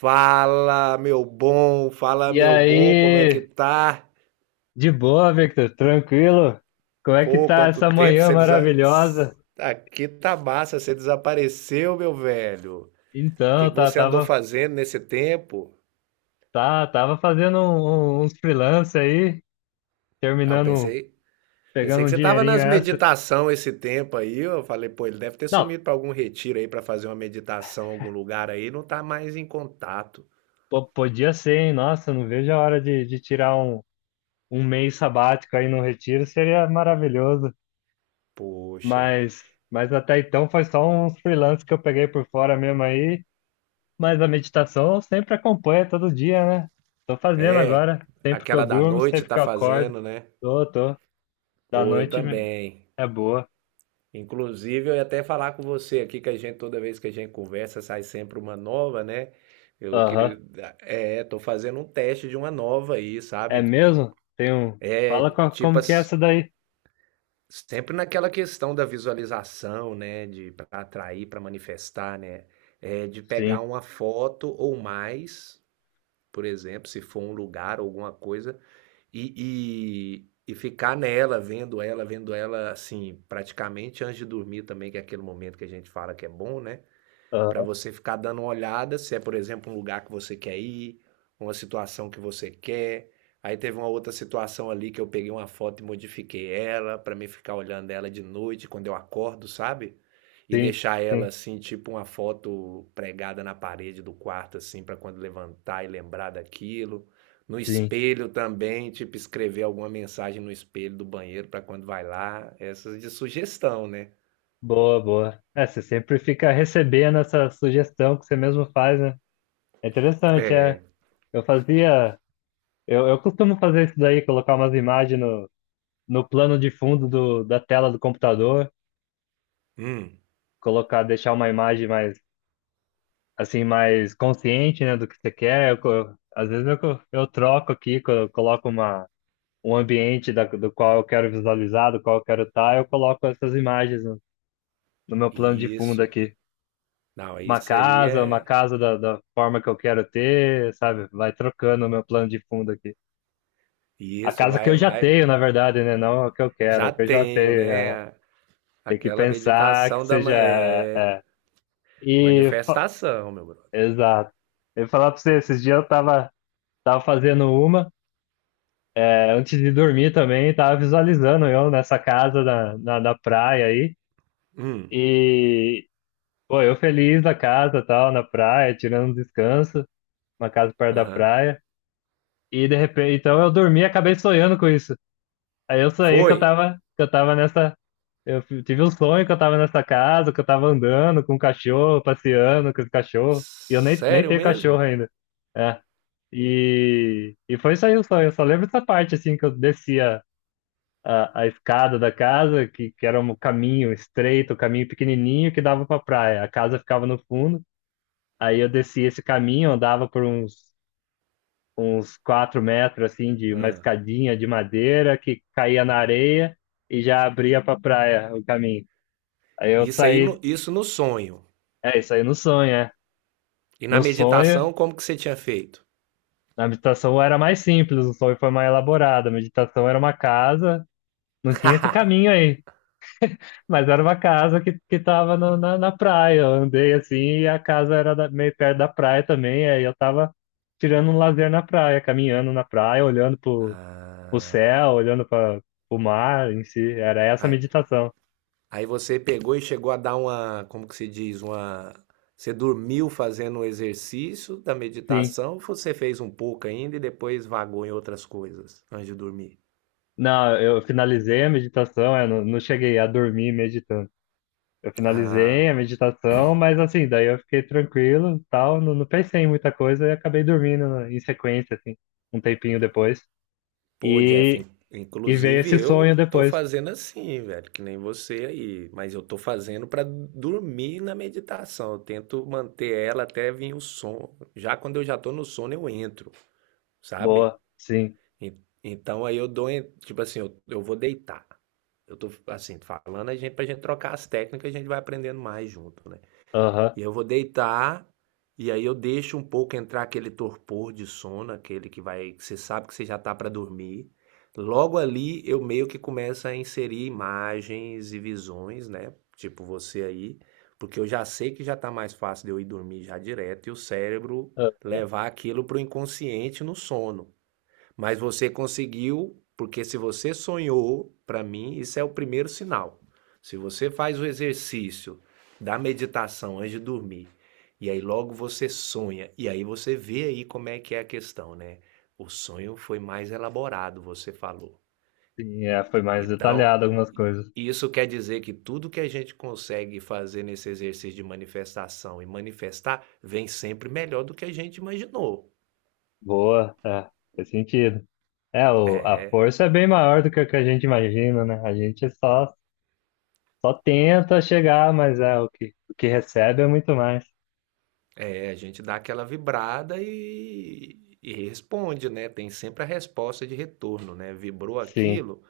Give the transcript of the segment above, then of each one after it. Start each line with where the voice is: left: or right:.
right: Fala,
left: E
right: meu bom, como é que
left: aí,
right: tá?
left: de boa, Victor? Tranquilo? Como é que
right: Pô,
left: tá
right: quanto
left: essa
right: tempo
left: manhã
right: você
left: maravilhosa?
right: aqui tá massa, você desapareceu, meu velho. O que
left: Então,
right: que
left: tá,
right: você andou
left: tava,
right: fazendo nesse tempo?
left: tá, tava fazendo uns freelance aí,
right: Ah, eu
left: terminando,
right: pensei
left: pegando
right: que
left: um
right: você tava
left: dinheirinho
right: nas
left: extra.
right: meditação esse tempo aí. Eu falei, pô, ele deve ter
left: Não,
right: sumido para algum retiro aí para fazer uma meditação em algum lugar aí, não tá mais em contato.
left: podia ser, hein? Nossa, não vejo a hora de tirar um mês sabático aí no retiro, seria maravilhoso.
right: Poxa.
left: Mas, mas até então foi só uns freelance que eu peguei por fora mesmo aí. Mas a meditação eu sempre acompanha todo dia, né? Tô fazendo
right: É,
left: agora, sempre que eu
right: aquela da
left: durmo,
right: noite
left: sempre que
right: tá
left: eu acordo.
right: fazendo, né?
left: Tô, tô. Da
right: Pô, eu
left: noite me-
right: também.
left: É boa.
right: Inclusive, eu ia até falar com você aqui que a gente, toda vez que a gente conversa, sai sempre uma nova, né? Eu
left: Aham.
right: queria. Tô fazendo um teste de uma nova aí,
left: É
right: sabe?
left: mesmo? Tem um.
right: É.
left: Fala
right: Tipo,
left: como que é
right: as-
left: essa daí?
right: Sempre naquela questão da visualização, né? De para atrair, para manifestar, né? É, de pegar
left: Sim.
right: uma foto ou mais, por exemplo, se for um lugar, alguma coisa, e ficar nela, vendo ela, assim, praticamente antes de dormir também, que é aquele momento que a gente fala que é bom, né? Para
left: Aham.
right: você ficar dando uma olhada se é, por exemplo, um lugar que você quer ir, uma situação que você quer. Aí teve uma outra situação ali que eu peguei uma foto e modifiquei ela para mim ficar olhando ela de noite quando eu acordo, sabe? E
left: Sim,
right: deixar ela
left: sim,
right: assim, tipo uma foto pregada na parede do quarto assim para quando levantar e lembrar daquilo. No
left: sim.
right: espelho também, tipo escrever alguma mensagem no espelho do banheiro para quando vai lá, essas de sugestão, né?
left: Boa, boa. É, você sempre fica recebendo essa sugestão que você mesmo faz, né? É interessante, é.
right: É.
left: Eu fazia. Eu costumo fazer isso daí, colocar umas imagens no plano de fundo da tela do computador.
right: Hum,
left: Colocar, deixar uma imagem mais assim, mais consciente, né, do que você quer. Às vezes eu troco aqui, eu coloco um ambiente do qual eu quero visualizar, do qual eu quero estar, eu coloco essas imagens no meu plano de fundo
right: isso.
left: aqui.
right: Não, isso aí
left: Uma
right: é.
left: casa da forma que eu quero ter, sabe? Vai trocando o meu plano de fundo aqui. A
right: Isso,
left: casa que
right: vai,
left: eu já
right: vai.
left: tenho, na verdade, né? Não a que eu quero, a
right: Já
left: que eu já
right: tenho,
left: tenho. É.
right: né?
left: Tem que
right: Aquela
left: pensar que
right: meditação
left: seja.
right: é...
left: E. fa-
right: Manifestação, meu brother.
left: Exato. Eu ia falar pra você, esses dias eu tava. Tava fazendo uma, é, antes de dormir também, tava visualizando eu nessa casa na praia aí.
right: Hum,
left: E, pô, eu feliz na casa, tal, na praia, tirando um descanso, uma casa perto da
right: aham.
left: praia. E de repente, então eu dormi e acabei sonhando com isso. Aí eu sonhei
right: Foi?
left: que eu tava nessa. Tive um sonho que eu tava nessa casa, que eu tava andando com um cachorro, passeando com o cachorro. E eu nem
right: Sério
left: tenho cachorro
right: mesmo?
left: ainda. É. E foi isso aí o sonho. Eu só lembro dessa parte, assim, que eu descia a escada da casa, que era um caminho estreito, um caminho pequenininho que dava para praia. A casa ficava no fundo. Aí eu descia esse caminho, andava uns 4 metros, assim, de uma
right: Ah.
left: escadinha de madeira que caía na areia e já abria para praia o caminho. Aí eu
right: Isso aí,
left: saí,
right: no, isso no sonho.
left: é isso aí no sonho, é.
right: E na
left: No sonho,
right: meditação, como que você tinha feito?
left: na meditação era mais simples, o sonho foi mais elaborado. A meditação era uma casa, não tinha esse caminho aí. Mas era uma casa que tava na praia. Eu andei assim e a casa era meio perto da praia também. Aí eu tava tirando um lazer na praia, caminhando na praia, olhando pro
right: Ah,
left: céu, olhando para o mar em si. Era essa a meditação.
right: aí você pegou e chegou a dar uma, como que se diz, uma. Você dormiu fazendo o exercício da
left: Sim.
right: meditação, você fez um pouco ainda e depois vagou em outras coisas antes de dormir.
left: Não, eu finalizei a meditação, eu não, não cheguei a dormir meditando. Eu
right: Ah,
left: finalizei a meditação, mas assim, daí eu fiquei tranquilo, e tal, não pensei em muita coisa e acabei dormindo em sequência, assim, um tempinho depois.
right: pô, Jeff,
left: E, E veio
right: inclusive
left: esse
right: eu
left: sonho
right: tô
left: depois.
right: fazendo assim, velho, que nem você aí, mas eu tô fazendo pra dormir na meditação. Eu tento manter ela até vir o sono. Já quando eu já tô no sono, eu entro, sabe?
left: Boa, sim.
right: En- Então aí eu dou, tipo assim, eu vou deitar. Eu tô assim, falando a gente pra gente trocar as técnicas, a gente vai aprendendo mais junto, né?
left: Aham.
right: E eu vou deitar e aí eu deixo um pouco entrar aquele torpor de sono, aquele que vai, que você sabe que você já tá pra dormir. Logo ali eu meio que começo a inserir imagens e visões, né? Tipo você aí, porque eu já sei que já tá mais fácil de eu ir dormir já direto e o cérebro
left: Ah,
right: levar aquilo pro inconsciente no sono. Mas você conseguiu, porque se você sonhou, para mim, isso é o primeiro sinal. Se você faz o exercício da meditação antes de dormir, e aí logo você sonha, e aí você vê aí como é que é a questão, né? O sonho foi mais elaborado, você falou.
left: sim, é, foi mais
right: Então,
left: detalhado algumas coisas.
right: isso quer dizer que tudo que a gente consegue fazer nesse exercício de manifestação e manifestar vem sempre melhor do que a gente imaginou.
left: Boa, é, faz sentido. É, o, a
right: É.
left: força é bem maior do que o que a gente imagina, né? A gente só, só tenta chegar, mas é o que recebe é muito mais.
right: É, a gente dá aquela vibrada e responde, né? Tem sempre a resposta de retorno, né? Vibrou
left: Sim,
right: aquilo,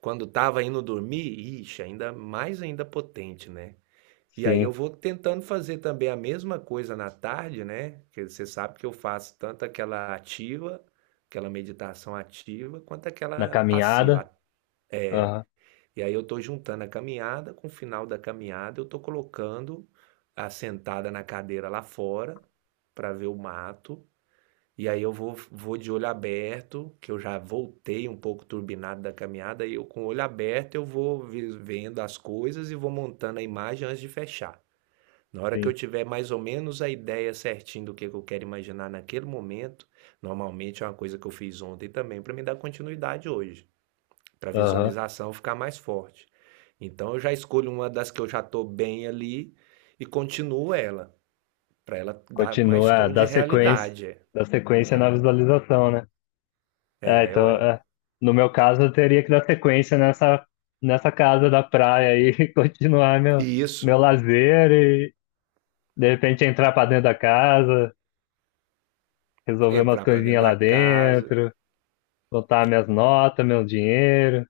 right: quando estava indo dormir, ixi, ainda mais ainda potente, né? E aí eu
left: sim.
right: vou tentando fazer também a mesma coisa na tarde, né? Porque você sabe que eu faço tanto aquela ativa, aquela meditação ativa, quanto
left: Na
right: aquela
left: caminhada,
right: passiva.
left: aham,
right: E aí eu estou juntando a caminhada com o final da caminhada, eu estou colocando a sentada na cadeira lá fora para ver o mato. E aí vou de olho aberto, que eu já voltei um pouco turbinado da caminhada, e eu com o olho aberto eu vou vendo as coisas e vou montando a imagem antes de fechar. Na hora que eu
left: sim,
right: tiver mais ou menos a ideia certinha do que eu quero imaginar naquele momento, normalmente é uma coisa que eu fiz ontem também para me dar continuidade hoje, para a
left: aham.
right: visualização ficar mais forte. Então eu já escolho uma das que eu já estou bem ali e continuo ela, para ela dar mais
left: Continua, é,
right: tom de realidade.
left: dá sequência na visualização, né? É, então,
right: Ué.
left: é, no meu caso, eu teria que dar sequência nessa casa da praia aí, e continuar
right: E
left: meu
right: isso
left: lazer e, de repente, entrar para dentro da casa, resolver umas
right: entrar para dentro
left: coisinhas lá
right: da casa.
left: dentro, botar minhas notas, meu dinheiro.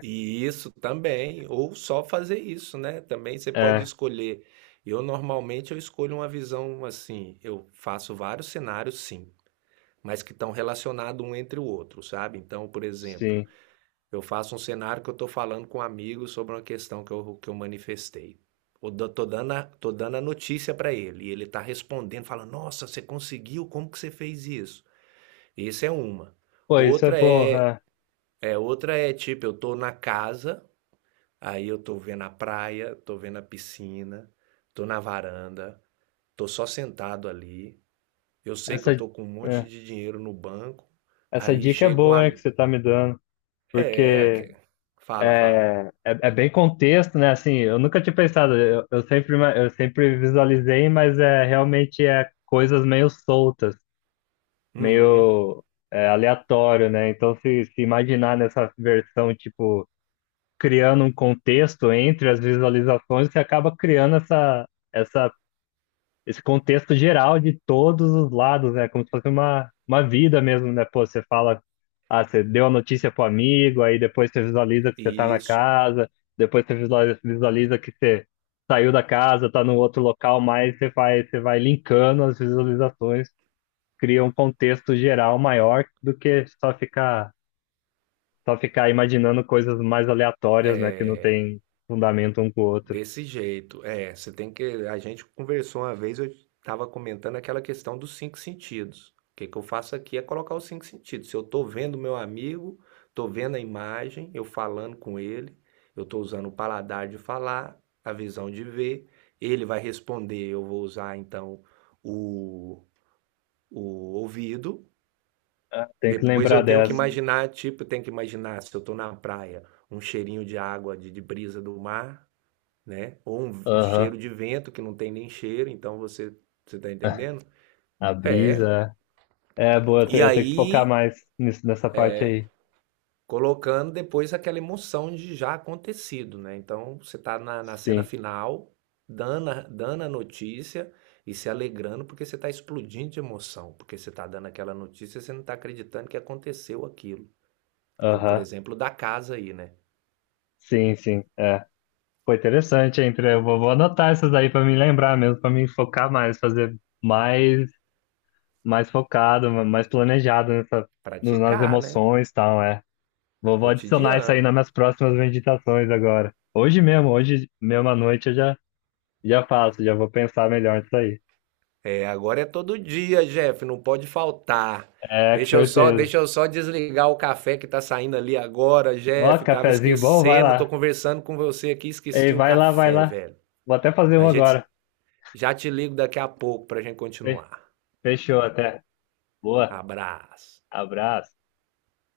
right: E isso também, ou só fazer isso, né? Também você pode
left: É,
right: escolher. Eu normalmente eu escolho uma visão assim, eu faço vários cenários sim, mas que estão relacionados um entre o outro, sabe? Então, por exemplo,
left: sim.
right: eu faço um cenário que eu estou falando com um amigo sobre uma questão que eu manifestei. Tô tô dando a notícia para ele e ele está respondendo, falando: Nossa, você conseguiu? Como que você fez isso? Isso é uma.
left: Pô, isso é
right: Outra
left: bom.
right: é.
left: É.
right: É, outra é tipo, eu tô na casa, aí eu tô vendo a praia, tô vendo a piscina, tô na varanda, tô só sentado ali. Eu sei que eu
left: Essa,
right: tô com um monte
left: é,
right: de dinheiro no banco,
left: essa
right: aí
left: dica é
right: chega um.
left: boa, hein, que você tá me dando.
right: É,
left: Porque
right: fala, fala.
left: é, é bem contexto, né? Assim, eu nunca tinha pensado, eu sempre, eu sempre visualizei, mas é realmente é coisas meio soltas.
right: Uhum,
left: Meio é, aleatório, né? Então, se imaginar nessa versão, tipo, criando um contexto entre as visualizações, você acaba criando essa, esse contexto geral de todos os lados, né? Como se fosse uma vida mesmo, né? Pô, você fala, ah, você deu a notícia pro amigo, aí depois você visualiza que você tá na
right: isso.
left: casa, depois você visualiza, visualiza que você saiu da casa, tá no outro local, mas você vai linkando as visualizações cria um contexto geral maior do que só ficar imaginando coisas mais aleatórias, né, que não tem fundamento um com o outro.
right: Desse jeito. É, você tem que. A gente conversou uma vez, eu estava comentando aquela questão dos cinco sentidos. O que que eu faço aqui é colocar os cinco sentidos. Se eu estou vendo meu amigo, estou vendo a imagem, eu falando com ele, eu estou usando o paladar de falar, a visão de ver, ele vai responder, eu vou usar então o, o ouvido.
left: Ah, tem que
right: Depois eu
left: lembrar
right: tenho que
left: dessa.
right: imaginar, tipo, eu tenho que imaginar se eu estou na praia, um cheirinho de água, de brisa do mar, né? Ou um
left: Aham.
right: cheiro de vento que não tem nem cheiro, então você você tá entendendo?
left: A
right: É.
left: brisa. É, boa,
right: E
left: eu tenho que focar
right: aí
left: mais nisso, nessa parte aí.
right: colocando depois aquela emoção de já acontecido, né? Então você tá na cena
left: Sim.
right: final, dando a notícia e se alegrando porque você tá explodindo de emoção, porque você tá dando aquela notícia, e você não tá acreditando que aconteceu aquilo. Como por
left: Aham.
right: exemplo da casa aí, né?
left: Sim, sim. É. Foi interessante, hein? Pre? Eu vou, vou anotar essas aí pra me lembrar mesmo, pra me focar mais, fazer mais, mais focado, mais planejado nessa, nas
right: Praticar, né?
left: emoções e tal, é. Vou, vou adicionar isso aí nas
right: Cotidiano.
left: minhas próximas meditações agora. Hoje mesmo à noite eu já, já faço, já vou pensar melhor nisso aí.
right: É, agora é todo dia, Jeff, não pode faltar.
left: É, com certeza.
right: Deixa eu só desligar o café que tá saindo ali agora,
left: Ó,
right: Jeff. Tava
left: cafezinho bom, vai
right: esquecendo, tô
left: lá.
right: conversando com você aqui,
left: Ei,
right: esqueci o
left: vai lá, vai
right: café,
left: lá.
right: velho.
left: Vou até fazer um
right: A gente
left: agora.
right: já te ligo daqui a pouco pra gente
left: Fe-
right: continuar.
left: Fechou até. Boa,
right: Abraço.
left: abraço.